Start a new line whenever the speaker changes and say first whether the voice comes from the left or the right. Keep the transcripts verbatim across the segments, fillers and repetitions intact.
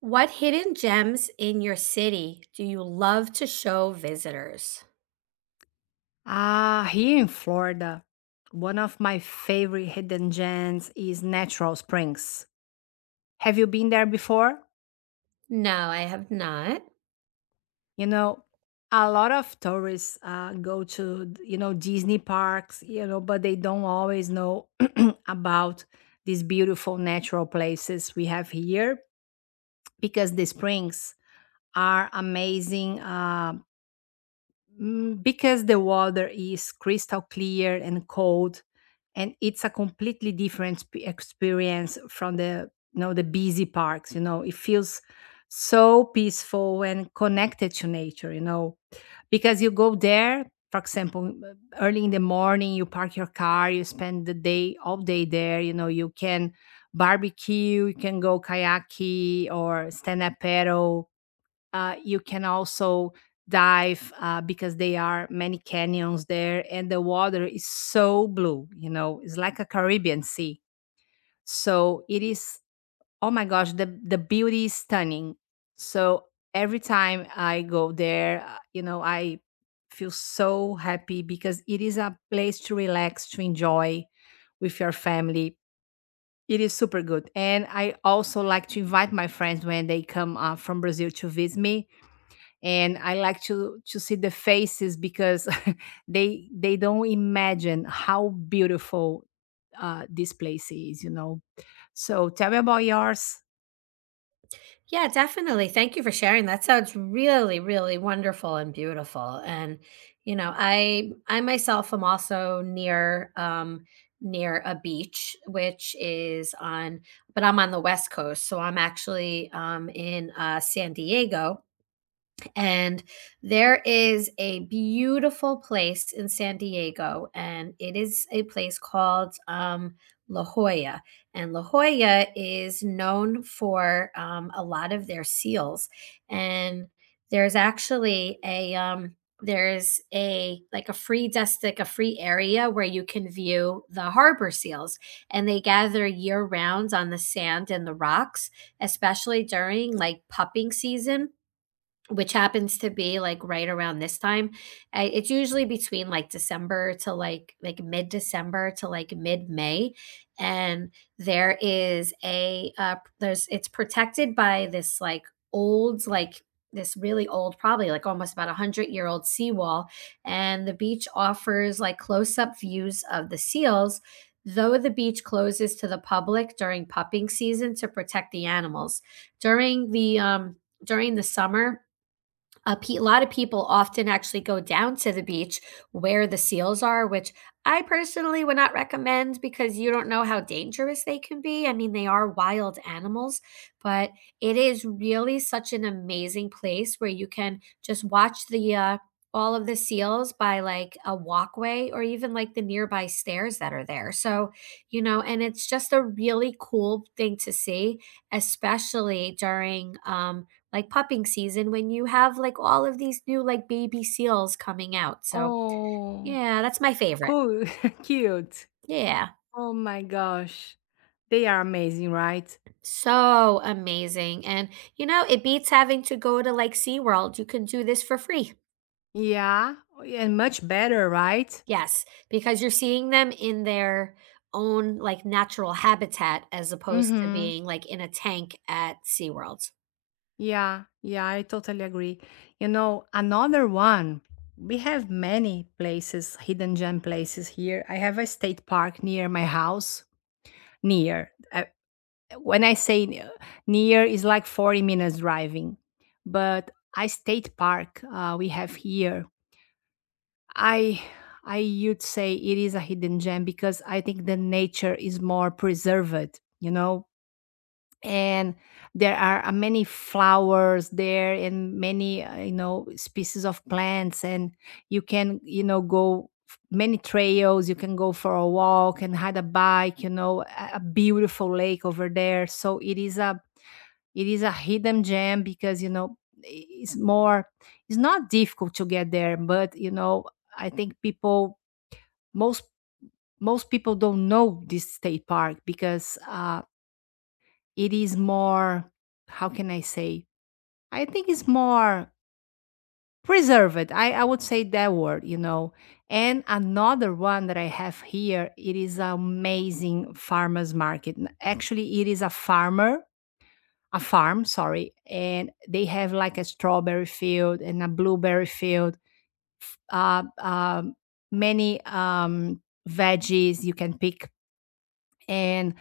right: What hidden gems in your city do you love to show visitors?
left: Ah, here in Florida, one of my favorite hidden gems is Natural Springs. Have you been there before?
right: No, I have not.
left: You know, a lot of tourists uh, go to, you know, Disney parks, you know, but they don't always know about these beautiful natural places we have here because the springs are amazing. Uh, Mm, because the water is crystal clear and cold, and it's a completely different p- experience from the, you know, the busy parks. You know, it feels so peaceful and connected to nature, you know, because you go there, for example, uh, early in the morning, you park your car, you spend the day, all day there, you know. You can barbecue, you can go kayaking or stand up paddle, uh, you can also dive, uh, because they are many canyons there and the water is so blue, you know, it's like a Caribbean sea. So it is, oh my gosh, the, the beauty is stunning. So every time I go there, uh, you know, I feel so happy because it is a place to relax, to enjoy with your family. It is super good, and I also like to invite my friends when they come, uh, from Brazil, to visit me. And I like to to see the faces because they they don't imagine how beautiful uh, this place is, you know. So tell me about yours.
right: Yeah, definitely. Thank you for sharing. That sounds really, really wonderful and beautiful. And you know, I I myself am also near um near a beach, which is on but I'm on the West Coast. So I'm actually um in uh San Diego. And there is a beautiful place in San Diego, and it is a place called um, La Jolla. And La Jolla is known for um, a lot of their seals. And there's actually a um, there's a, like a free desk, like a free area where you can view the harbor seals, and they gather year round on the sand and the rocks, especially during like pupping season, which happens to be, like, right around this time. I It's usually between, like, December to, like like, mid-December to, like, mid-May, and there is a, uh there's it's protected by this, like, old, like this really old, probably, like, almost about a hundred-year-old seawall, and the beach offers, like, close-up views of the seals, though the beach closes to the public during pupping season to protect the animals. During the, um during the summer, a, pe- a lot of people often actually go down to the beach where the seals are, which I personally would not recommend because you don't know how dangerous they can be. I mean, they are wild animals, but it is really such an amazing place where you can just watch the uh, all of the seals by like a walkway or even like the nearby stairs that are there. So, you know, and it's just a really cool thing to see, especially during um, like pupping season when you have like all of these new like baby seals coming out. So
left: Oh.
right: yeah, that's my favorite.
left: Cool, cute.
right: Yeah.
left: Oh my gosh, they are amazing, right?
right: So amazing. And you know, it beats having to go to like SeaWorld. You can do this for free.
left: Yeah, and much better, right?
right: Yes, because you're seeing them in their own like natural habitat as opposed to
left: Mm-hmm.
right: being like in a tank at SeaWorld.
left: Yeah, yeah, I totally agree. You know, another one, we have many places, hidden gem places here. I have a state park near my house. Near. Uh, when I say ne- near, is like forty minutes driving. But a state park uh, we have here, I I would say it is a hidden gem because I think the nature is more preserved, you know, and there are uh, many flowers there and many, uh, you know, species of plants. And you can, you know, go f- many trails, you can go for a walk and ride a bike, you know, a, a beautiful lake over there. So it is a, it is a hidden gem because, you know, i- it's more, it's not difficult to get there, but you know, I think people, most most people don't know this state park because uh it is more, how can I say, I think it's more preserved, i, I would say that word, you know. And another one that I have here, it is an amazing farmers market. N- actually it is a farmer, a farm, sorry, and they have like a strawberry field and a blueberry field, uh, um many, um, veggies you can pick, and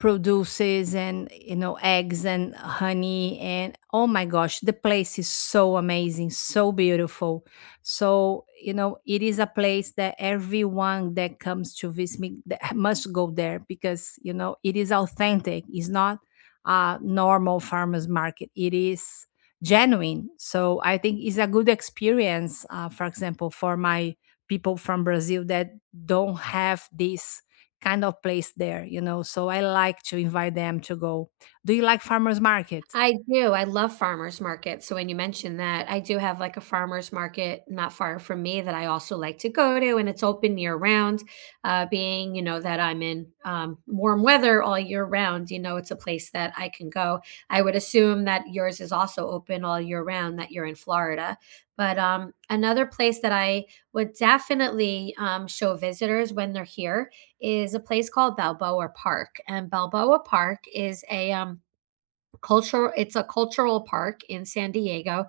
left: produces, and you know, eggs and honey. And oh my gosh, the place is so amazing, so beautiful. So you know, it is a place that everyone that comes to visit me that must go there because, you know, it is authentic, it's not a normal farmers market, it is genuine. So I think it's a good experience, uh, for example, for my people from Brazil that don't have this kind of place there, you know. So I like to invite them to go. Do you like farmers market?
right: I do, I love farmers markets, so when you mentioned that, I do have, like, a farmers market not far from me that I also like to go to, and it's open year-round, uh, being, you know, that I'm in, um, warm weather all year round, you know, it's a place that I can go. I would assume that yours is also open all year round, that you're in Florida, but, um, another place that I would definitely, um, show visitors when they're here is a place called Balboa Park, and Balboa Park is a, um cultural it's a cultural park in San Diego,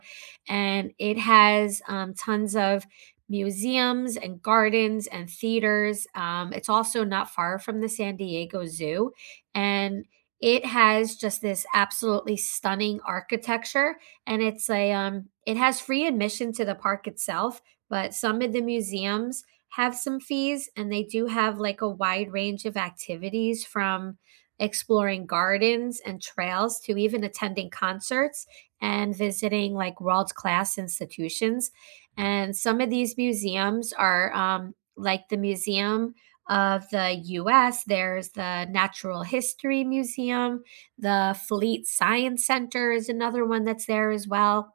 right: and it has um, tons of museums and gardens and theaters. Um, it's also not far from the San Diego Zoo, and it has just this absolutely stunning architecture, and it's a um, it has free admission to the park itself, but some of the museums have some fees, and they do have like a wide range of activities from exploring gardens and trails to even attending concerts and visiting like world class institutions. And some of these museums are, um, like the Museum of the U S. There's the Natural History Museum, the Fleet Science Center is another one that's there as well.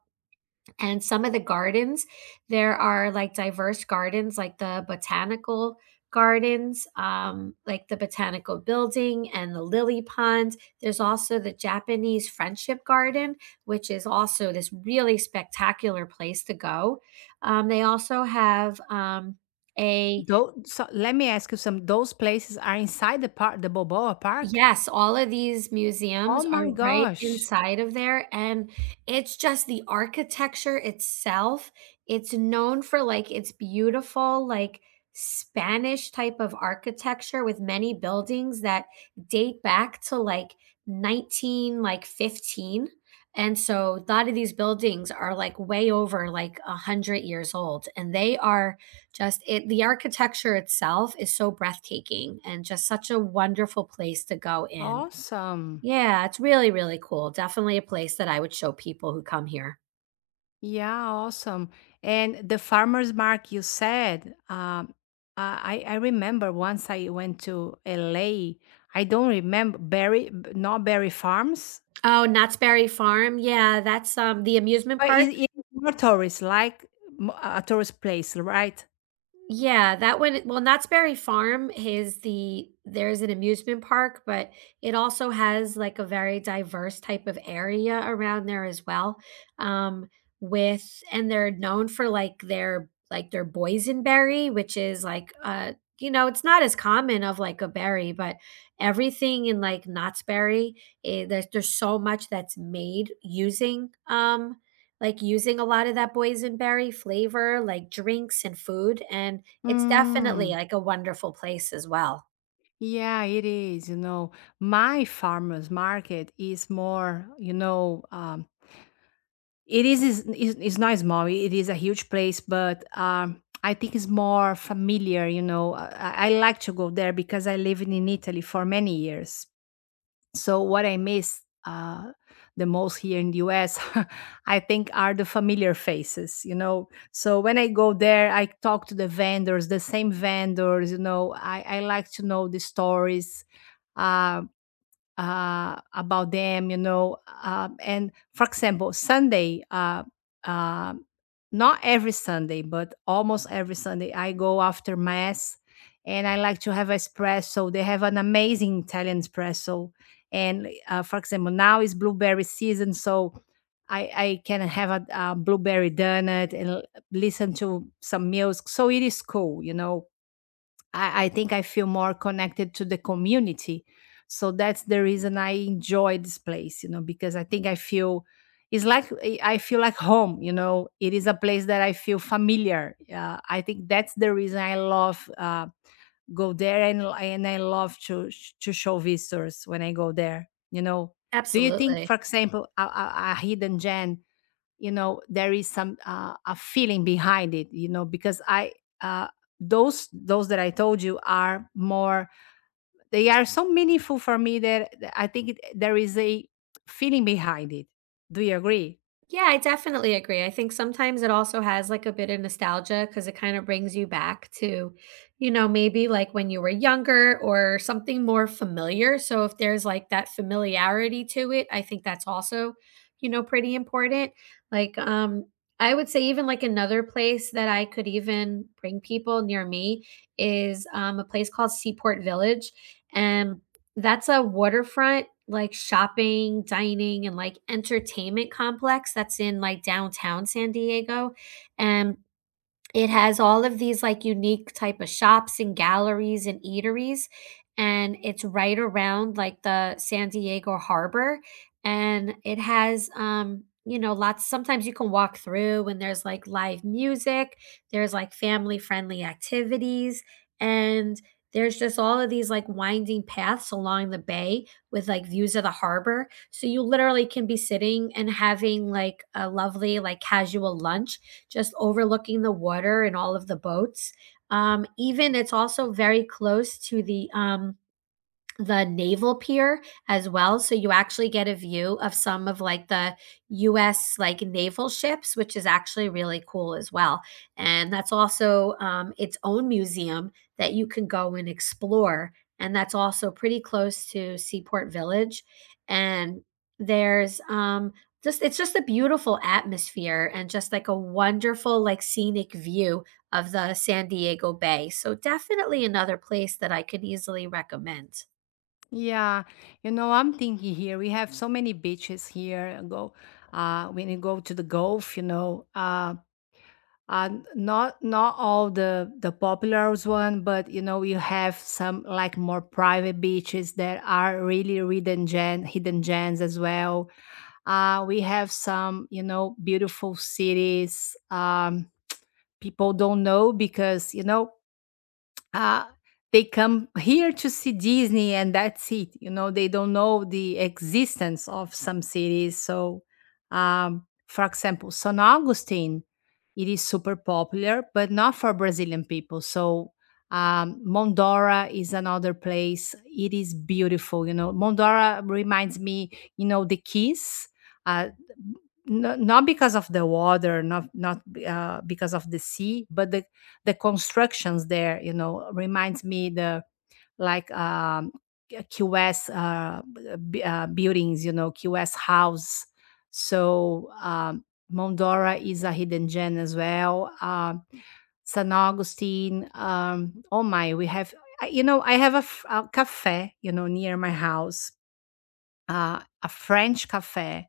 right: And some of the gardens, there are like diverse gardens, like the botanical gardens, um, like the botanical building and the lily pond. There's also the Japanese Friendship Garden, which is also this really spectacular place to go. Um, they also have um, a.
left: Though, so let me ask you some, those places are inside the park, the Balboa Park?
right: Yes, all of these
left: Oh
right: museums are
left: my
right: right
left: gosh.
right: inside of there, and it's just the architecture itself. It's known for, like, its beautiful, like, Spanish type of architecture with many buildings that date back to, like, nineteen, like, fifteen, and so a lot of these buildings are, like, way over, like, one hundred years old, and they are just it the architecture itself is so breathtaking and just such a wonderful place to go in.
left: Awesome.
right: Yeah, it's really, really cool. Definitely a place that I would show people who come here.
left: Yeah, awesome. And the farmers market you said, um, I, I remember once I went to L A. I don't remember berry, b- not berry farms,
right: Oh, Knott's Berry Farm? Yeah, that's, um, the amusement
left: but
right: park?
left: it, it's more tourist, like m- a tourist place, right?
right: Yeah, that one. Well, Knott's Berry Farm is the there's an amusement park, but it also has, like, a very diverse type of area around there as well, um, with, and they're known for, like, their like, their boysenberry, which is, like, uh, you know, it's not as common of, like, a berry, but everything in, like, Knott's Berry, eh, there's there's so much that's made using, um, like using a lot of that boysenberry flavor, like drinks and food, and it's definitely
left: Mm.
right: like a wonderful place as well.
left: Yeah, it is. You know, my farmers market is more, you know, um, it is, is, is it's not small. It is a huge place, but um, I think it's more familiar. You know, I, I I like to go there because I lived in Italy for many years. So what I miss, uh, the most here in the U S, I think, are the familiar faces. You know, so when I go there, I talk to the vendors, the same vendors. You know, I I like to know the stories. Um, uh, about them, you know. Um, and for example, Sunday, uh, uh, not every Sunday, but almost every Sunday, I go after Mass and I like to have espresso. They have an amazing Italian espresso. And uh, for example, now is blueberry season, so I, I can have a, a blueberry donut and l- listen to some music. So it is cool, you know. I, I think I feel more connected to the community. So that's the reason I enjoy this place, you know, because I think I feel it's like I I feel like home, you know. It is a place that I feel familiar. Uh, I think that's the reason I love, uh, go there, and l- and I love to sh- to show visitors when I go there, you know. Do you think,
right: Absolutely.
left: for example, a, a, a hidden gem, you know, there is some, uh, a feeling behind it, you know, because I uh, those those that I told you are more, they are so meaningful for me that I think it, there is a feeling behind it. Do you agree?
right: Yeah, I definitely agree. I think sometimes it also has like a bit of nostalgia because it kind of brings you back to, you know, maybe like when you were younger or something more familiar. So if there's like that familiarity to it, I think that's also, you know, pretty important. Like, um, I would say even like another place that I could even bring people near me is um, a place called Seaport Village. And that's a waterfront, like, shopping, dining, and, like, entertainment complex that's in, like, downtown San Diego, and it has all of these, like, unique type of shops and galleries and eateries, and it's right around, like, the San Diego harbor, and it has, um, you know, lots sometimes you can walk through and there's, like, live music, there's, like, family-friendly activities, and there's just all of these, like, winding paths along the bay with like views of the harbor. So you literally can be sitting and having like a lovely, like casual lunch, just overlooking the water and all of the boats. Um, even it's also very close to the um, the naval pier as well, so you actually get a view of some of like the U S like naval ships, which is actually really cool as well. And that's also um, its own museum that you can go and explore, and that's also pretty close to Seaport Village. And there's um just it's just a beautiful atmosphere and just like a wonderful like scenic view of the San Diego Bay, so definitely another place that I could easily recommend.
left: Yeah, you know, I'm thinking here we have so many beaches here, and go, uh, when you go to the gulf, you know, uh uh, not not all the the popular one, but you know, you have some like more private beaches that are really hidden gem, hidden gems as well. Uh, we have some, you know, beautiful cities, um, people don't know because, you know, uh, they come here to see Disney and that's it. You know, they don't know the existence of some cities. So, um, for example, San Augustine, it is super popular, but not for Brazilian people. So, um, Mondora is another place. It is beautiful. You know, Mondora reminds me, you know, the Keys. Uh, n- Not because of the water, not not, uh, because of the sea, but the the constructions there, you know, reminds me the, like, um, Q- QS, uh, b- uh, buildings, you know, Q S house. So um, Mondora is a hidden gem as well. Um, San Augustine. Um, oh my, we have, I- you know, I have a, f- a cafe, you know, near my house, uh, a French cafe.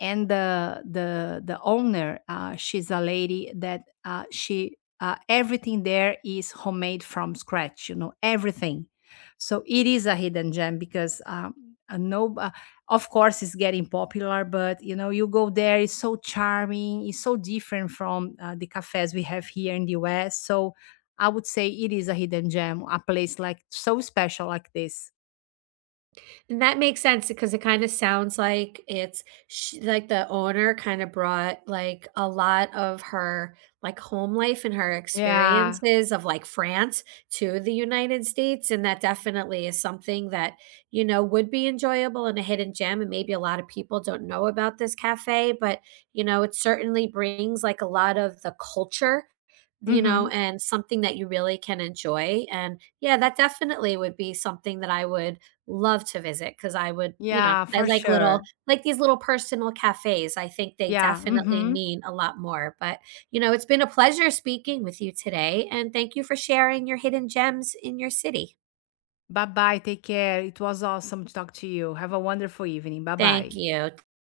left: And the the the owner, uh, she's a lady that, uh, she, uh, everything there is homemade from scratch, you know, everything. So it is a hidden gem because, um, uh, no uh, of course it's getting popular, but you know, you go there, it's so charming, it's so different from, uh, the cafes we have here in the US. So I would say it is a hidden gem, a place like so special like this.
right: And that makes sense because it kind of sounds like it's sh like the owner kind of brought like a lot of her like home life and her
left: Yeah.
right: experiences of like France to the United States. And that definitely is something that, you know, would be enjoyable and a hidden gem. And maybe a lot of people don't know about this cafe, but, you know, it certainly brings like a lot of the culture, you know,
left: Mm-hmm.
right: and something that you really can enjoy. And yeah, that definitely would be something that I would love to visit because I would you know,
left: Yeah,
right: I
left: for
right: like little
left: sure.
right: like these little personal cafes. I think they
left: Yeah.
right: definitely
left: Mm-hmm.
right: mean a lot more, but, you know, it's been a pleasure speaking with you today, and thank you for sharing your hidden gems in your city.
left: Bye bye. Take care. It was awesome to talk to you. Have a wonderful evening. Bye
right: Thank
left: bye.
right: you.